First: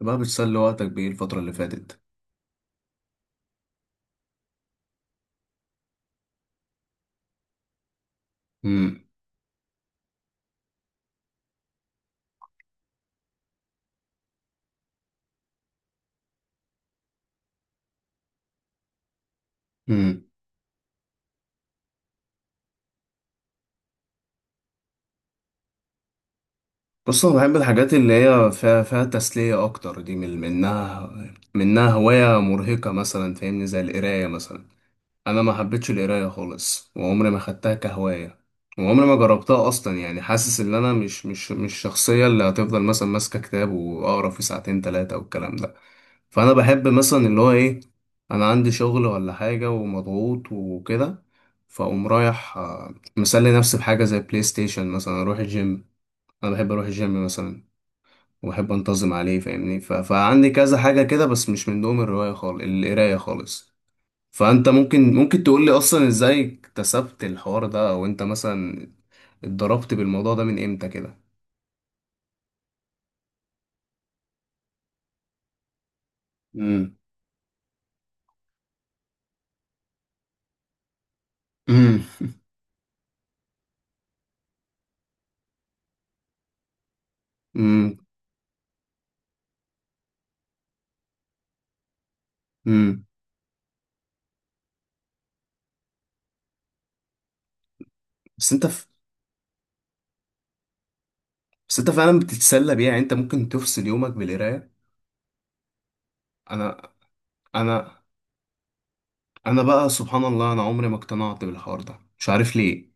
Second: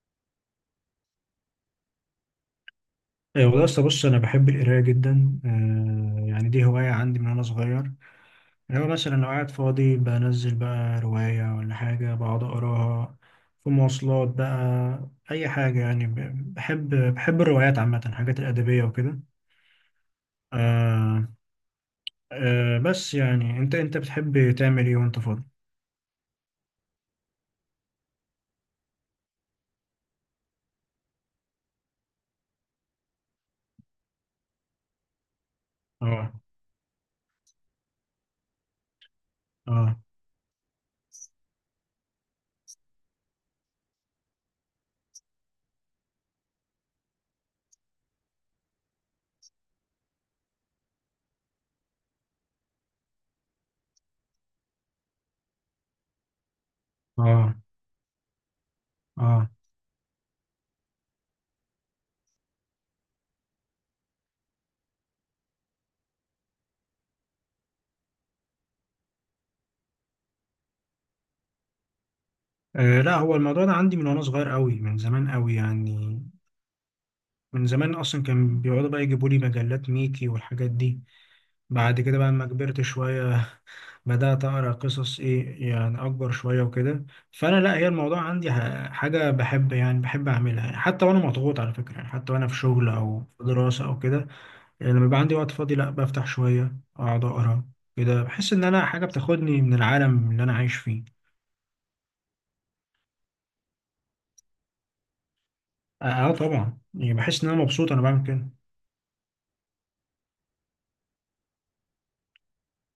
بقى بتسلي وقتك بإيه الفترة اللي فاتت؟ إيه والله أصل بص أنا بحب القراية جدا يعني دي هواية عندي من وأنا صغير. أنا امم مثلا لو قاعد فاضي بنزل بقى رواية ولا حاجة بقعد أقراها في مواصلات بقى أي حاجة، يعني بحب الروايات عامة، الحاجات الأدبية وكده. امم آه. آه. بس يعني أنت بتحب تعمل إيه وأنت فاضي؟ بص، أنا بحب الحاجات اللي هي فيها تسلية أكتر. دي من منها هواية مرهقة مثلا، فاهمني، زي القراية مثلا. أنا ما حبيتش القراية آه. خالص وعمري ما خدتها كهواية، وعمري ما جربتها آه. أصلا. يعني حاسس إن أنا مش الشخصية اللي هتفضل مثلا ماسكة كتاب وأقرأ فيه ساعتين تلاتة والكلام ده. فانا بحب مثلا اللي هو ايه، انا عندي شغل ولا حاجه ومضغوط وكده، فاقوم رايح، آه، مسلي نفسي بحاجه زي بلاي ستيشن مثلا، اروح الجيم. انا بحب اروح الجيم آه. مثلا وبحب انتظم عليه، آه. فاهمني. فعندي كذا حاجه كده، بس مش من دوم الروايه خالص، القرايه خالص. فانت ممكن تقول لي اصلا ازاي اكتسبت الحوار ده، او انت مثلا اتضربت بالموضوع ده من امتى كده. آه، لا هو الموضوع ده عندي من وأنا صغير قوي، من زمان قوي يعني. امم من زمان اصلا كان بيقعدوا بقى يجيبوا لي مجلات ميكي والحاجات دي. بعد امم كده بقى لما كبرت شوية بدأت أقرأ قصص إيه، يعني أكبر شوية وكده. فأنا لا، هي امم الموضوع عندي حاجة بحب، يعني بحب أعملها، يعني حتى وأنا مضغوط على فكرة، يعني حتى وأنا في شغل امم أو في دراسة أو كده. يعني لما يبقى عندي وقت فاضي لا بفتح شوية أقعد أقرأ، كده بس بحس إن انت أنا حاجة بتاخدني من العالم اللي أنا عايش فيه. بس انت فعلا بتتسلى بيها؟ يعني انت ممكن تفصل يومك بالقرايه؟ أه. آه. طبعا، انا يعني بحس إن أنا مبسوط انا أنا بعمل كده. انا بقى سبحان الله، انا عمري ما اقتنعت بالحوار ده، مش عارف ليه.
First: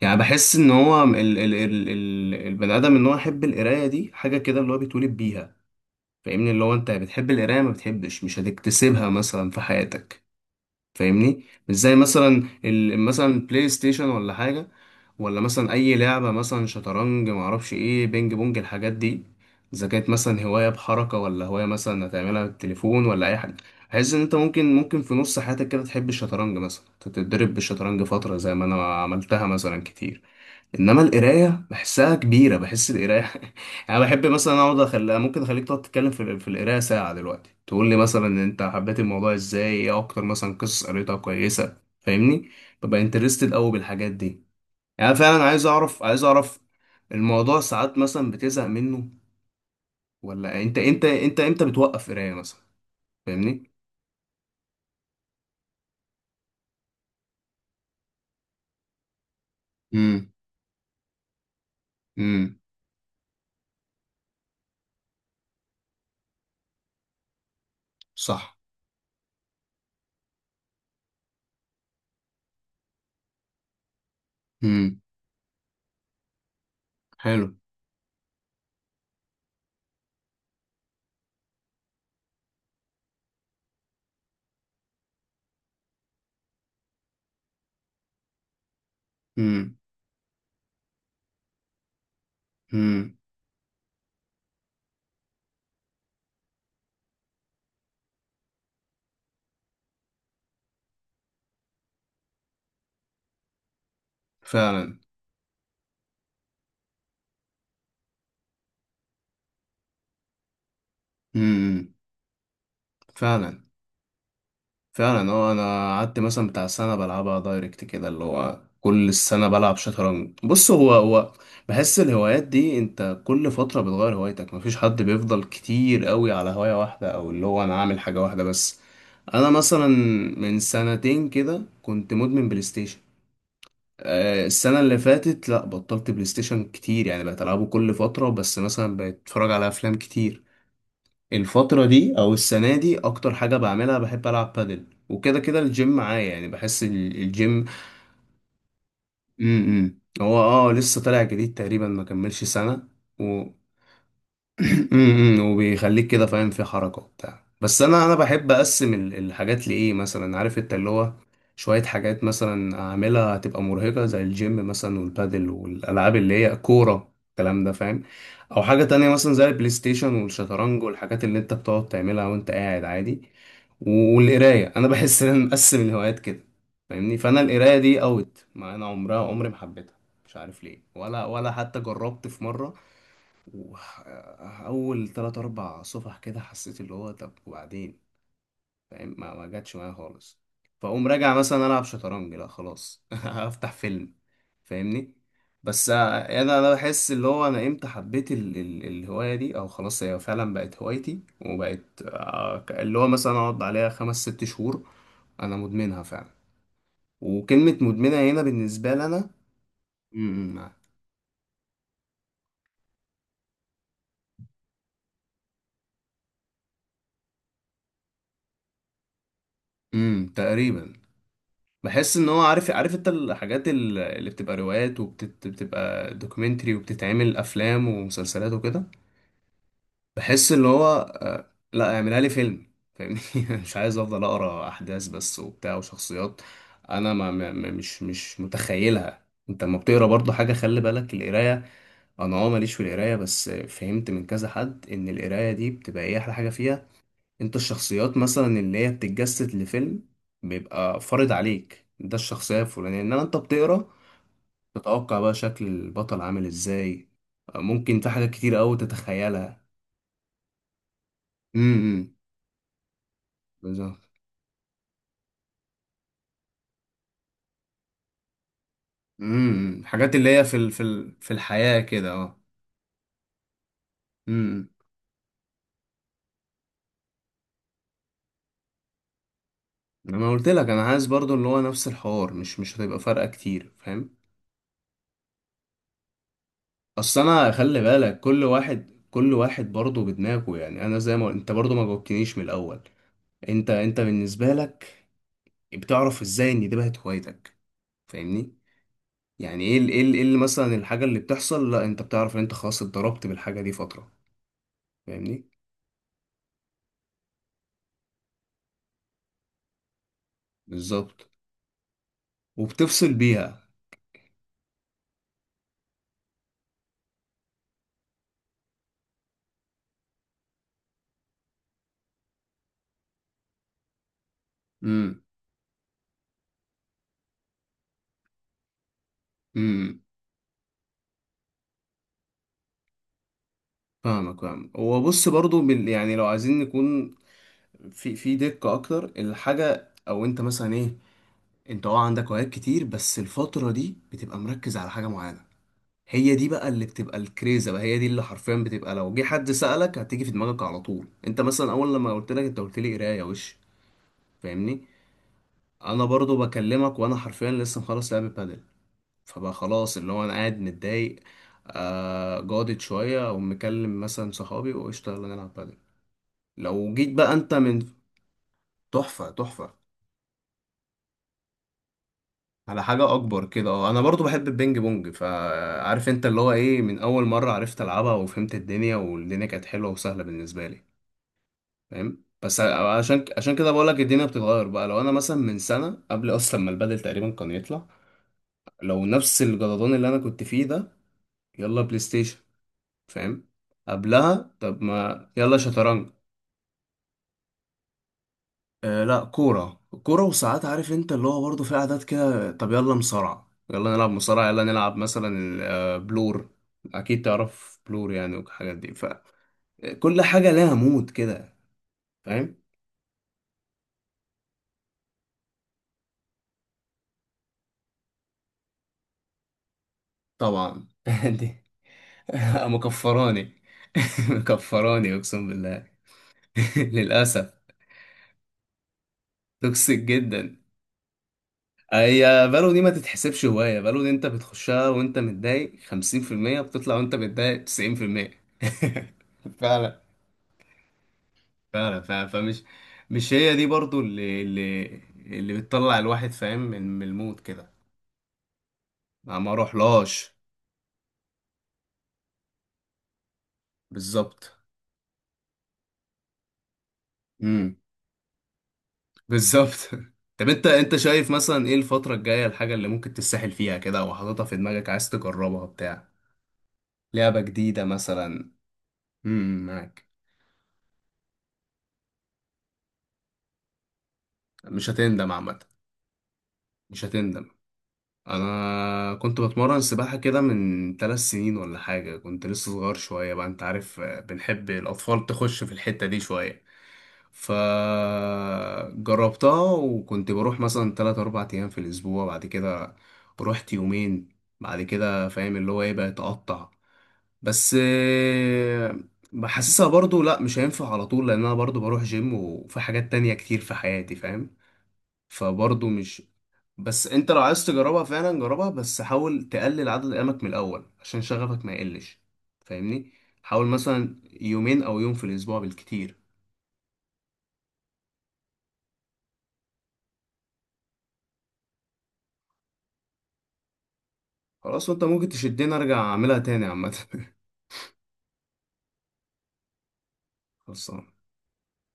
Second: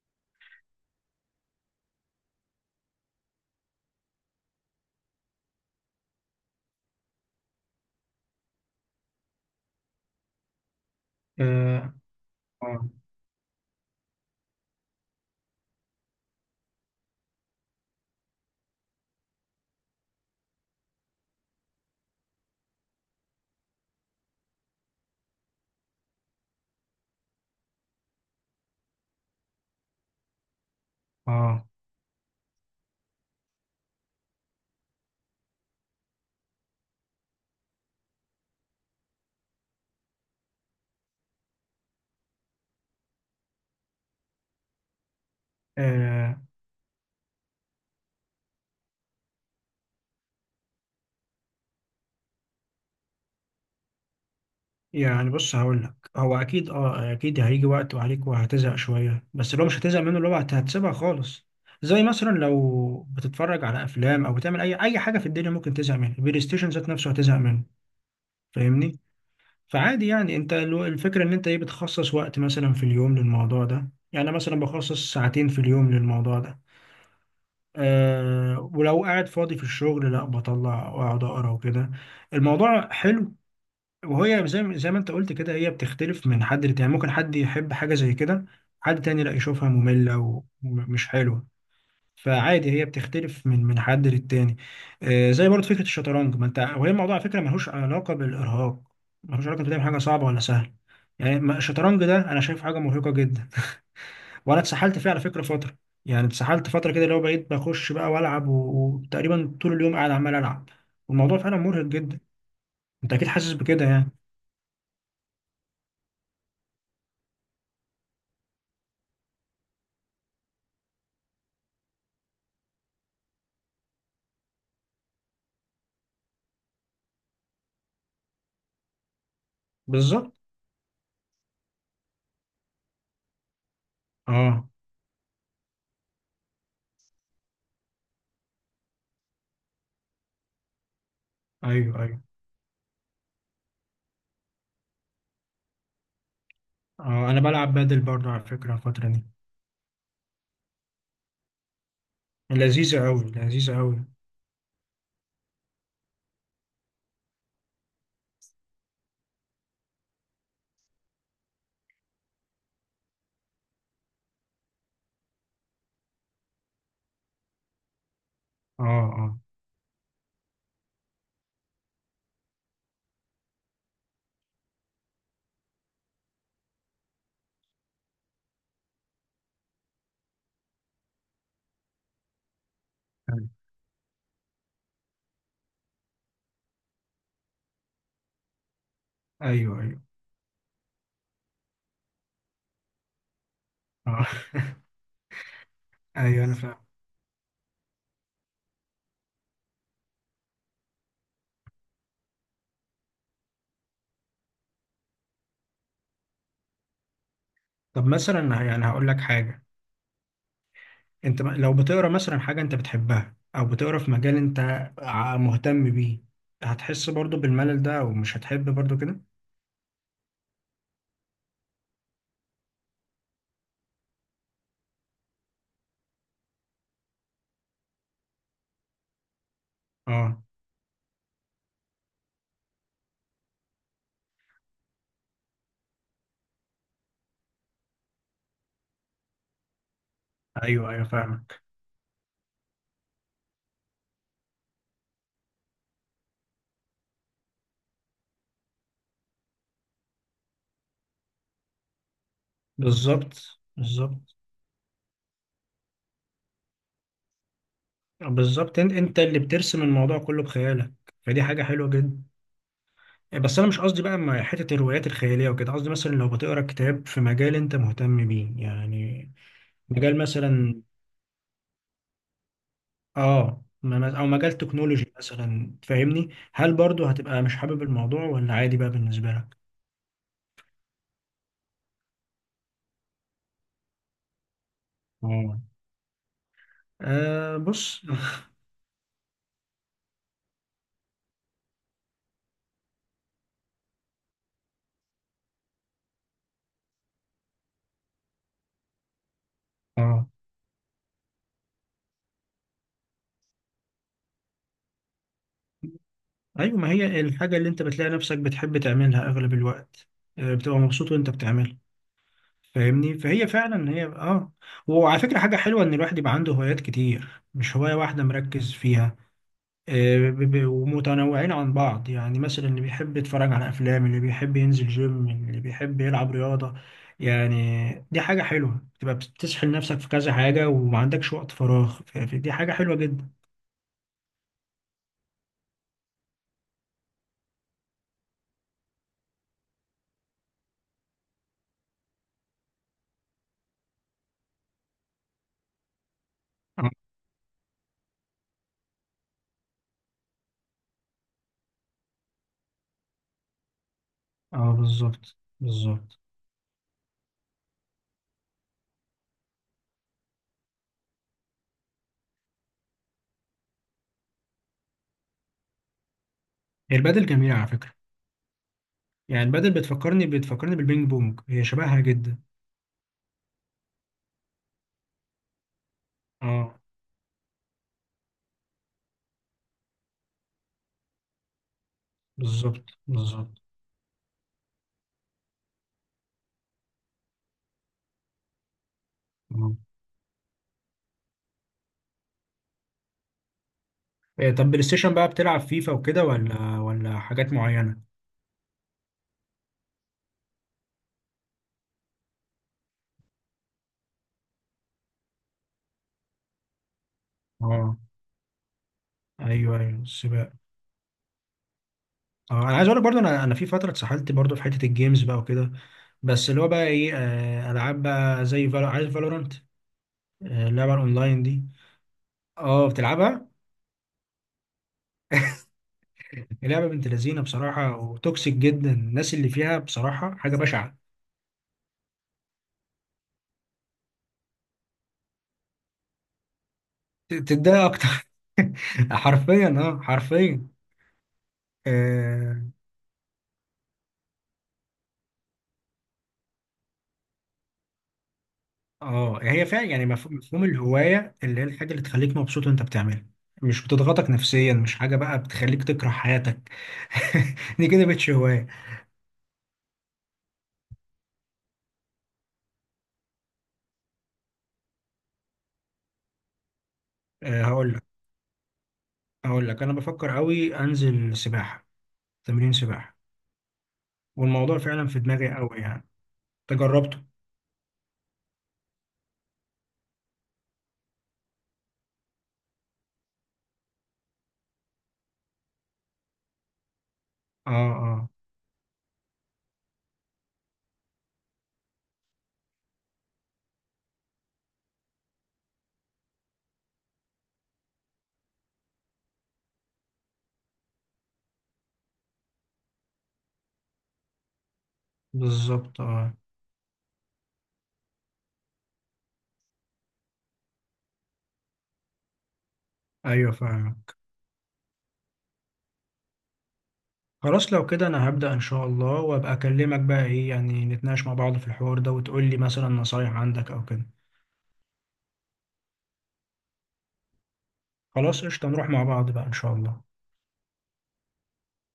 يعني بحس ان هو ال ال ال ال البني ادم ان هو يحب القرايه دي حاجه كده اللي هو بيتولد بيها. فاهمني، اللي هو انت بتحب القرايه، ما بتحبش، مش هتكتسبها مثلا في حياتك. فاهمني، مش آه. زي مثلا آه. مثلا بلاي ستيشن ولا حاجه، ولا مثلا اي لعبه، مثلا شطرنج، ما اعرفش ايه، بينج بونج، الحاجات دي. اذا كانت مثلا هوايه بحركه ولا هوايه مثلا هتعملها بالتليفون ولا اي حاجه، بحيث ان انت ممكن في نص حياتك كده تحب الشطرنج مثلا، تتدرب بالشطرنج فتره زي ما انا عملتها مثلا كتير. انما القرايه آه. بحسها كبيره، بحس القرايه يعني بحب مثلا اقعد اخليها، ممكن اخليك تقعد تتكلم في القرايه ساعه دلوقتي، تقول لي مثلا إن انت حبيت الموضوع ازاي، ايه اكتر مثلا قصص قريتها كويسه، فاهمني. ببقى انترستد قوي بالحاجات دي. يعني فعلا عايز اعرف، عايز آه. اعرف. الموضوع ساعات مثلا بتزهق منه؟ ولا انت امتى بتوقف قرايه مثلا؟ فاهمني. يعني بص، هقول لك هو اكيد اكيد هيجي وقت وعليك وهتزهق شويه، بس لو مش هتزهق منه اللي امم هو هتسيبها خالص. زي مثلا امم لو بتتفرج على افلام او بتعمل اي حاجه في الدنيا ممكن تزهق منها، البلاي ستيشن ذات نفسه هتزهق منه، صح. فاهمني؟ فعادي يعني انت الفكره ان انت ايه بتخصص وقت مثلا في اليوم للموضوع ده، يعني أنا مثلا امم بخصص ساعتين في اليوم للموضوع ده. حلو. أه، ولو قاعد فاضي في الشغل لا بطلع واقعد اقرا وكده، الموضوع حلو. وهي زي ما انت قلت كده هي بتختلف من حد لتاني، يعني ممكن حد يحب حاجة زي كده، حد تاني لا يشوفها امم مملة ومش حلوة، فعادي هي امم بتختلف من حد للتاني. آه، زي برضه فكرة الشطرنج، ما انت وهي الموضوع على فكرة ملهوش علاقة بالإرهاق، ملهوش علاقة بتعمل حاجة صعبة ولا سهلة، يعني الشطرنج ده انا شايف حاجة مرهقة جدا. وانا فعلا. اتسحلت فيه على فكرة فترة، يعني اتسحلت فترة كده اللي هو بقيت بخش بقى والعب وتقريبا طول اليوم قاعد عمال العب، والموضوع فعلا مرهق امم جدا، انت اكيد حاسس فعلا، بكده يعني. فعلا اه. انا قعدت مثلا بتاع سنه بلعبها دايركت كده، اللي هو كل السنه بلعب شطرنج. بص هو بحس الهوايات دي انت كل فتره بتغير هوايتك، مفيش حد بيفضل كتير قوي على هوايه واحده، او اللي هو انا عامل حاجه واحده بس. انا مثلا بالظبط. من سنتين كده كنت مدمن بلاي ستيشن. آه، اه. السنه اللي فاتت لا، بطلت بلاي ستيشن كتير، يعني بقيت العبه كل فتره بس، مثلا بقيت اتفرج على افلام كتير. الفترة ايوه. دي ايوه. أو السنة دي أكتر حاجة بعملها بحب ألعب بادل، وكده كده الجيم معايا، يعني بحس اه انا الجيم. بلعب بادل برضو على فكره الفتره دي، م -م. هو اه لسه طالع جديد تقريبا، ما كملش سنة. لذيذه قوي، لذيذه قوي. وبيخليك كده فاهم في حركة وبتاع. بس انا بحب اقسم الحاجات لايه، مثلا عارف انت اللي هو، شوية حاجات مثلا اعملها هتبقى مرهقة زي الجيم مثلا والبادل والالعاب اللي هي كورة، الكلام ده، فاهم. او حاجة اه. تانية مثلا اه. زي البلاي ستيشن والشطرنج والحاجات اللي انت بتقعد تعملها وانت قاعد عادي. والقراية، انا بحس ان انا مقسم الهوايات كده، فاهمني. فانا القراية دي اوت، ما انا عمرها، عمري ما حبيتها، مش عارف ليه، ولا حتى جربت في مرة. وح- اول 3 أو 4 صفح كده حسيت اللي هو طب وبعدين، فاهم، ما جاتش ايوه. معايا ايوه. خالص. فاقوم راجع مثلا العب شطرنج، لا خلاص افتح فيلم، اه. فاهمني. بس آه، ايوه انا انا فاهم. بحس اللي هو، انا امتى حبيت ال ال الهوايه دي، او خلاص هي فعلا بقت هوايتي وبقت آه، اللي هو مثلا اقعد عليها 5 أو 6 شهور. انا مدمنها فعلا، وكلمه طب مدمنه هنا مثلا يعني بالنسبه لي هقول لك انا. حاجه، انت لو بتقرا مثلا حاجه انت بتحبها او بتقرا في مجال انت مهتم بيه، هتحس برضو بالملل ده او مش هتحب برضو كده؟ تقريبا. بحس ان هو عارف انت الحاجات اللي بتبقى روايات وبتبقى دوكيومنتري وبتتعمل افلام ومسلسلات وكده، اه. بحس ان هو آه، لا اعملها لي فيلم، فاهمني مش عايز افضل اقرا احداث بس وبتاع وشخصيات. انا مش متخيلها، انت لما بتقرا برضه حاجه خلي ايوه، ايوه، بالك القرايه. فاهمك. انا اه ماليش في القرايه، بس فهمت من كذا حد ان القرايه دي بتبقى ايه احلى حاجه فيها، انت الشخصيات مثلا اللي هي بتتجسد لفيلم بيبقى فارض عليك ده الشخصية الفلانية، انما بالظبط. انت بتقرا، بالظبط. تتوقع بقى شكل البطل عامل ازاي، ممكن في حاجات كتير قوي بالظبط، انت اللي تتخيلها. بترسم الموضوع كله بخيالك، فدي حاجه حلوه امم جدا. بس انا مش بالظبط. قصدي بقى مع حته الروايات الخياليه وكده، قصدي مثلا لو بتقرا كتاب في مجال انت مهتم بيه يعني، حاجات مجال اللي هي في مثلا. في الحياة كده اه. اه او مجال امم تكنولوجي مثلا، تفهمني؟ هل برضو هتبقى مش حابب الموضوع، ولا عادي بقى بالنسبه لك؟ انا قلت لك انا عايز برضو اللي هو نفس الحوار، مش هتبقى فارقة كتير، فاهم. اه. اصل انا آه، خلي بص. بالك كل واحد كل واحد برضو بدماغه، يعني انا زي ما انت برضو ما جاوبتنيش من الاول. انت بالنسبه لك بتعرف ازاي ان دي بقت هوايتك؟ فاهمني، يعني ايه إيه اه. اللي مثلا الحاجه اللي بتحصل لا انت بتعرف ان انت خلاص اتضربت بالحاجه دي فتره؟ فاهمني. ايوه، ما هي الحاجه اللي انت بتلاقي نفسك بتحب تعملها اغلب الوقت، آه، بتبقى مبسوط بالظبط، وانت بتعملها، وبتفصل فاهمني؟ فهي بيها. فعلا هي وعلى فكره حاجه حلوه ان الواحد يبقى عنده هوايات كتير مش هوايه واحده مركز فيها. آه، ومتنوعين عن بعض، يعني مثلا اللي بيحب يتفرج على أفلام، اللي بيحب ينزل امم جيم، اللي بيحب يلعب رياضة، يعني دي حاجة حلوة تبقى بتسحل نفسك امم في كذا حاجة وما عندكش وقت فراغ، دي حاجة حلوة جدا. فاهمك، فاهم. هو بص برضو بال يعني لو عايزين نكون في دقه اكتر، الحاجه او انت مثلا ايه، انت اه عندك هوايات كتير بس الفتره دي بتبقى مركز على حاجه معينه، هي دي بقى اللي اه. بتبقى الكريزه بقى، هي دي اللي حرفيا بتبقى لو جه حد سألك هتيجي في دماغك على طول. انت مثلا اول لما قلت لك، انت قلت لي قرايه وش، آه، فاهمني. بالظبط، انا بالظبط. برضو بكلمك وانا حرفيا لسه مخلص لعب بادل، فبقى خلاص اللي هو انا قاعد متضايق آه جادت شويه، او مكلم مثلا صحابي وقشطه يلا نلعب بادل. لو هي جيت البادل بقى انت جميلة على من، فكرة، تحفه يعني البادل تحفه. بتفكرني بالبينج بونج، هي شبهها جدا. على حاجه اكبر كده اه، انا برضو بحب البينج بونج، فعارف انت اللي هو اه. ايه، من اول مره عرفت العبها وفهمت الدنيا والدنيا كانت حلوه وسهله بالنسبه لي، فاهم. بس بالظبط، عشان بالظبط. كده بقول لك الدنيا بتتغير بقى، لو انا مثلا من سنه قبل اصلا ما البدل تقريبا كان يطلع، لو نفس آه. الجدضان اللي انا كنت فيه ده، يلا بلاي ستيشن، فاهم، قبلها إيه، طب طب بلاي ستيشن بقى ما يلا بتلعب فيفا شطرنج. وكده ولا حاجات معينة؟ آه لا، كوره كوره، وساعات عارف انت اللي هو برضه في عادات كده، طب يلا مصارعه يلا نلعب مصارعه، يلا نلعب مثلا آه، بلور، اكيد تعرف اه. بلور يعني، والحاجات دي. ايوه، ايوه، فكل حاجه السباق. لها مود كده، فاهم. اه انا عايز اقول لك برضو، انا في فتره اتسحلت برضو في حته الجيمز بقى وكده، بس اللي هو بقى ايه آه، العاب بقى زي فالو، عارف فالورانت؟ آه، طبعا. اللعبه الاونلاين دي. اه، بتلعبها؟ مكفراني مكفراني اقسم بالله. اللعبه بنت لذينه للاسف، بصراحه وتوكسيك جدا، الناس اللي فيها توكسيك بصراحه جدا. حاجه بشعه. هي بالو دي ما تتحسبش هوايه، بالو دي انت بتخشها وانت متضايق 50%، بتطلع وانت متضايق تتضايق اكتر. 90%. حرفيا فعلا، حرفيا. فعلا، فعلا، فمش، اه. مش هي دي برضو اللي اللي بتطلع الواحد فاهم من المود كده. ما آه، ما هي فعلا يعني اروحلهاش. مفهوم الهوايه اللي هي الحاجه اللي تخليك مبسوط وانت بتعملها، مش بتضغطك بالظبط، نفسيا، مش حاجه بقى بتخليك تكره حياتك. دي كده مش هوايه. بالظبط. طب انت شايف مثلا ايه الفترة الجاية الحاجة اللي ممكن تتسحل فيها كده، او حاططها في دماغك عايز تجربها بتاع لعبة آه، جديدة هقول مثلا؟ هقول لك، انا معاك. بفكر قوي انزل سباحه، تمرين سباحه، والموضوع مش فعلا في هتندم دماغي عامة، قوي يعني، مش تجربته. هتندم. انا كنت بتمرن سباحة كده من 3 سنين ولا حاجة، كنت لسه صغير شوية بقى، انت عارف آه، بنحب الاطفال تخش في الحتة دي شوية. اه. اه. فجربتها وكنت بروح مثلا 3 أو 4 أيام في الأسبوع. بعد كده رحت يومين، بعد كده فاهم اللي هو ايه بقى يتقطع. بس آه، بحسسها برضو لا مش هينفع على طول، لان انا برضو بروح جيم وفي حاجات تانية كتير في حياتي فاهم، فبرضو بالظبط. مش. اه. بس انت لو عايز تجربها فعلا جربها، بس حاول تقلل عدد ايامك من الاول عشان شغفك ما يقلش، فاهمني. ايوه، حاول فعلا. مثلا يومين او يوم في الاسبوع بالكتير. خلاص لو كده انا هبدا ان شاء الله، وابقى اكلمك بقى ايه يعني نتناقش مع بعض في الحوار ده وتقول لي مثلا نصايح عندك او كده. خلاص، وانت ممكن تشدني ارجع اعملها تاني عامه خلاص قشطه، نروح مع بعض بقى ان شاء الله. خلصان.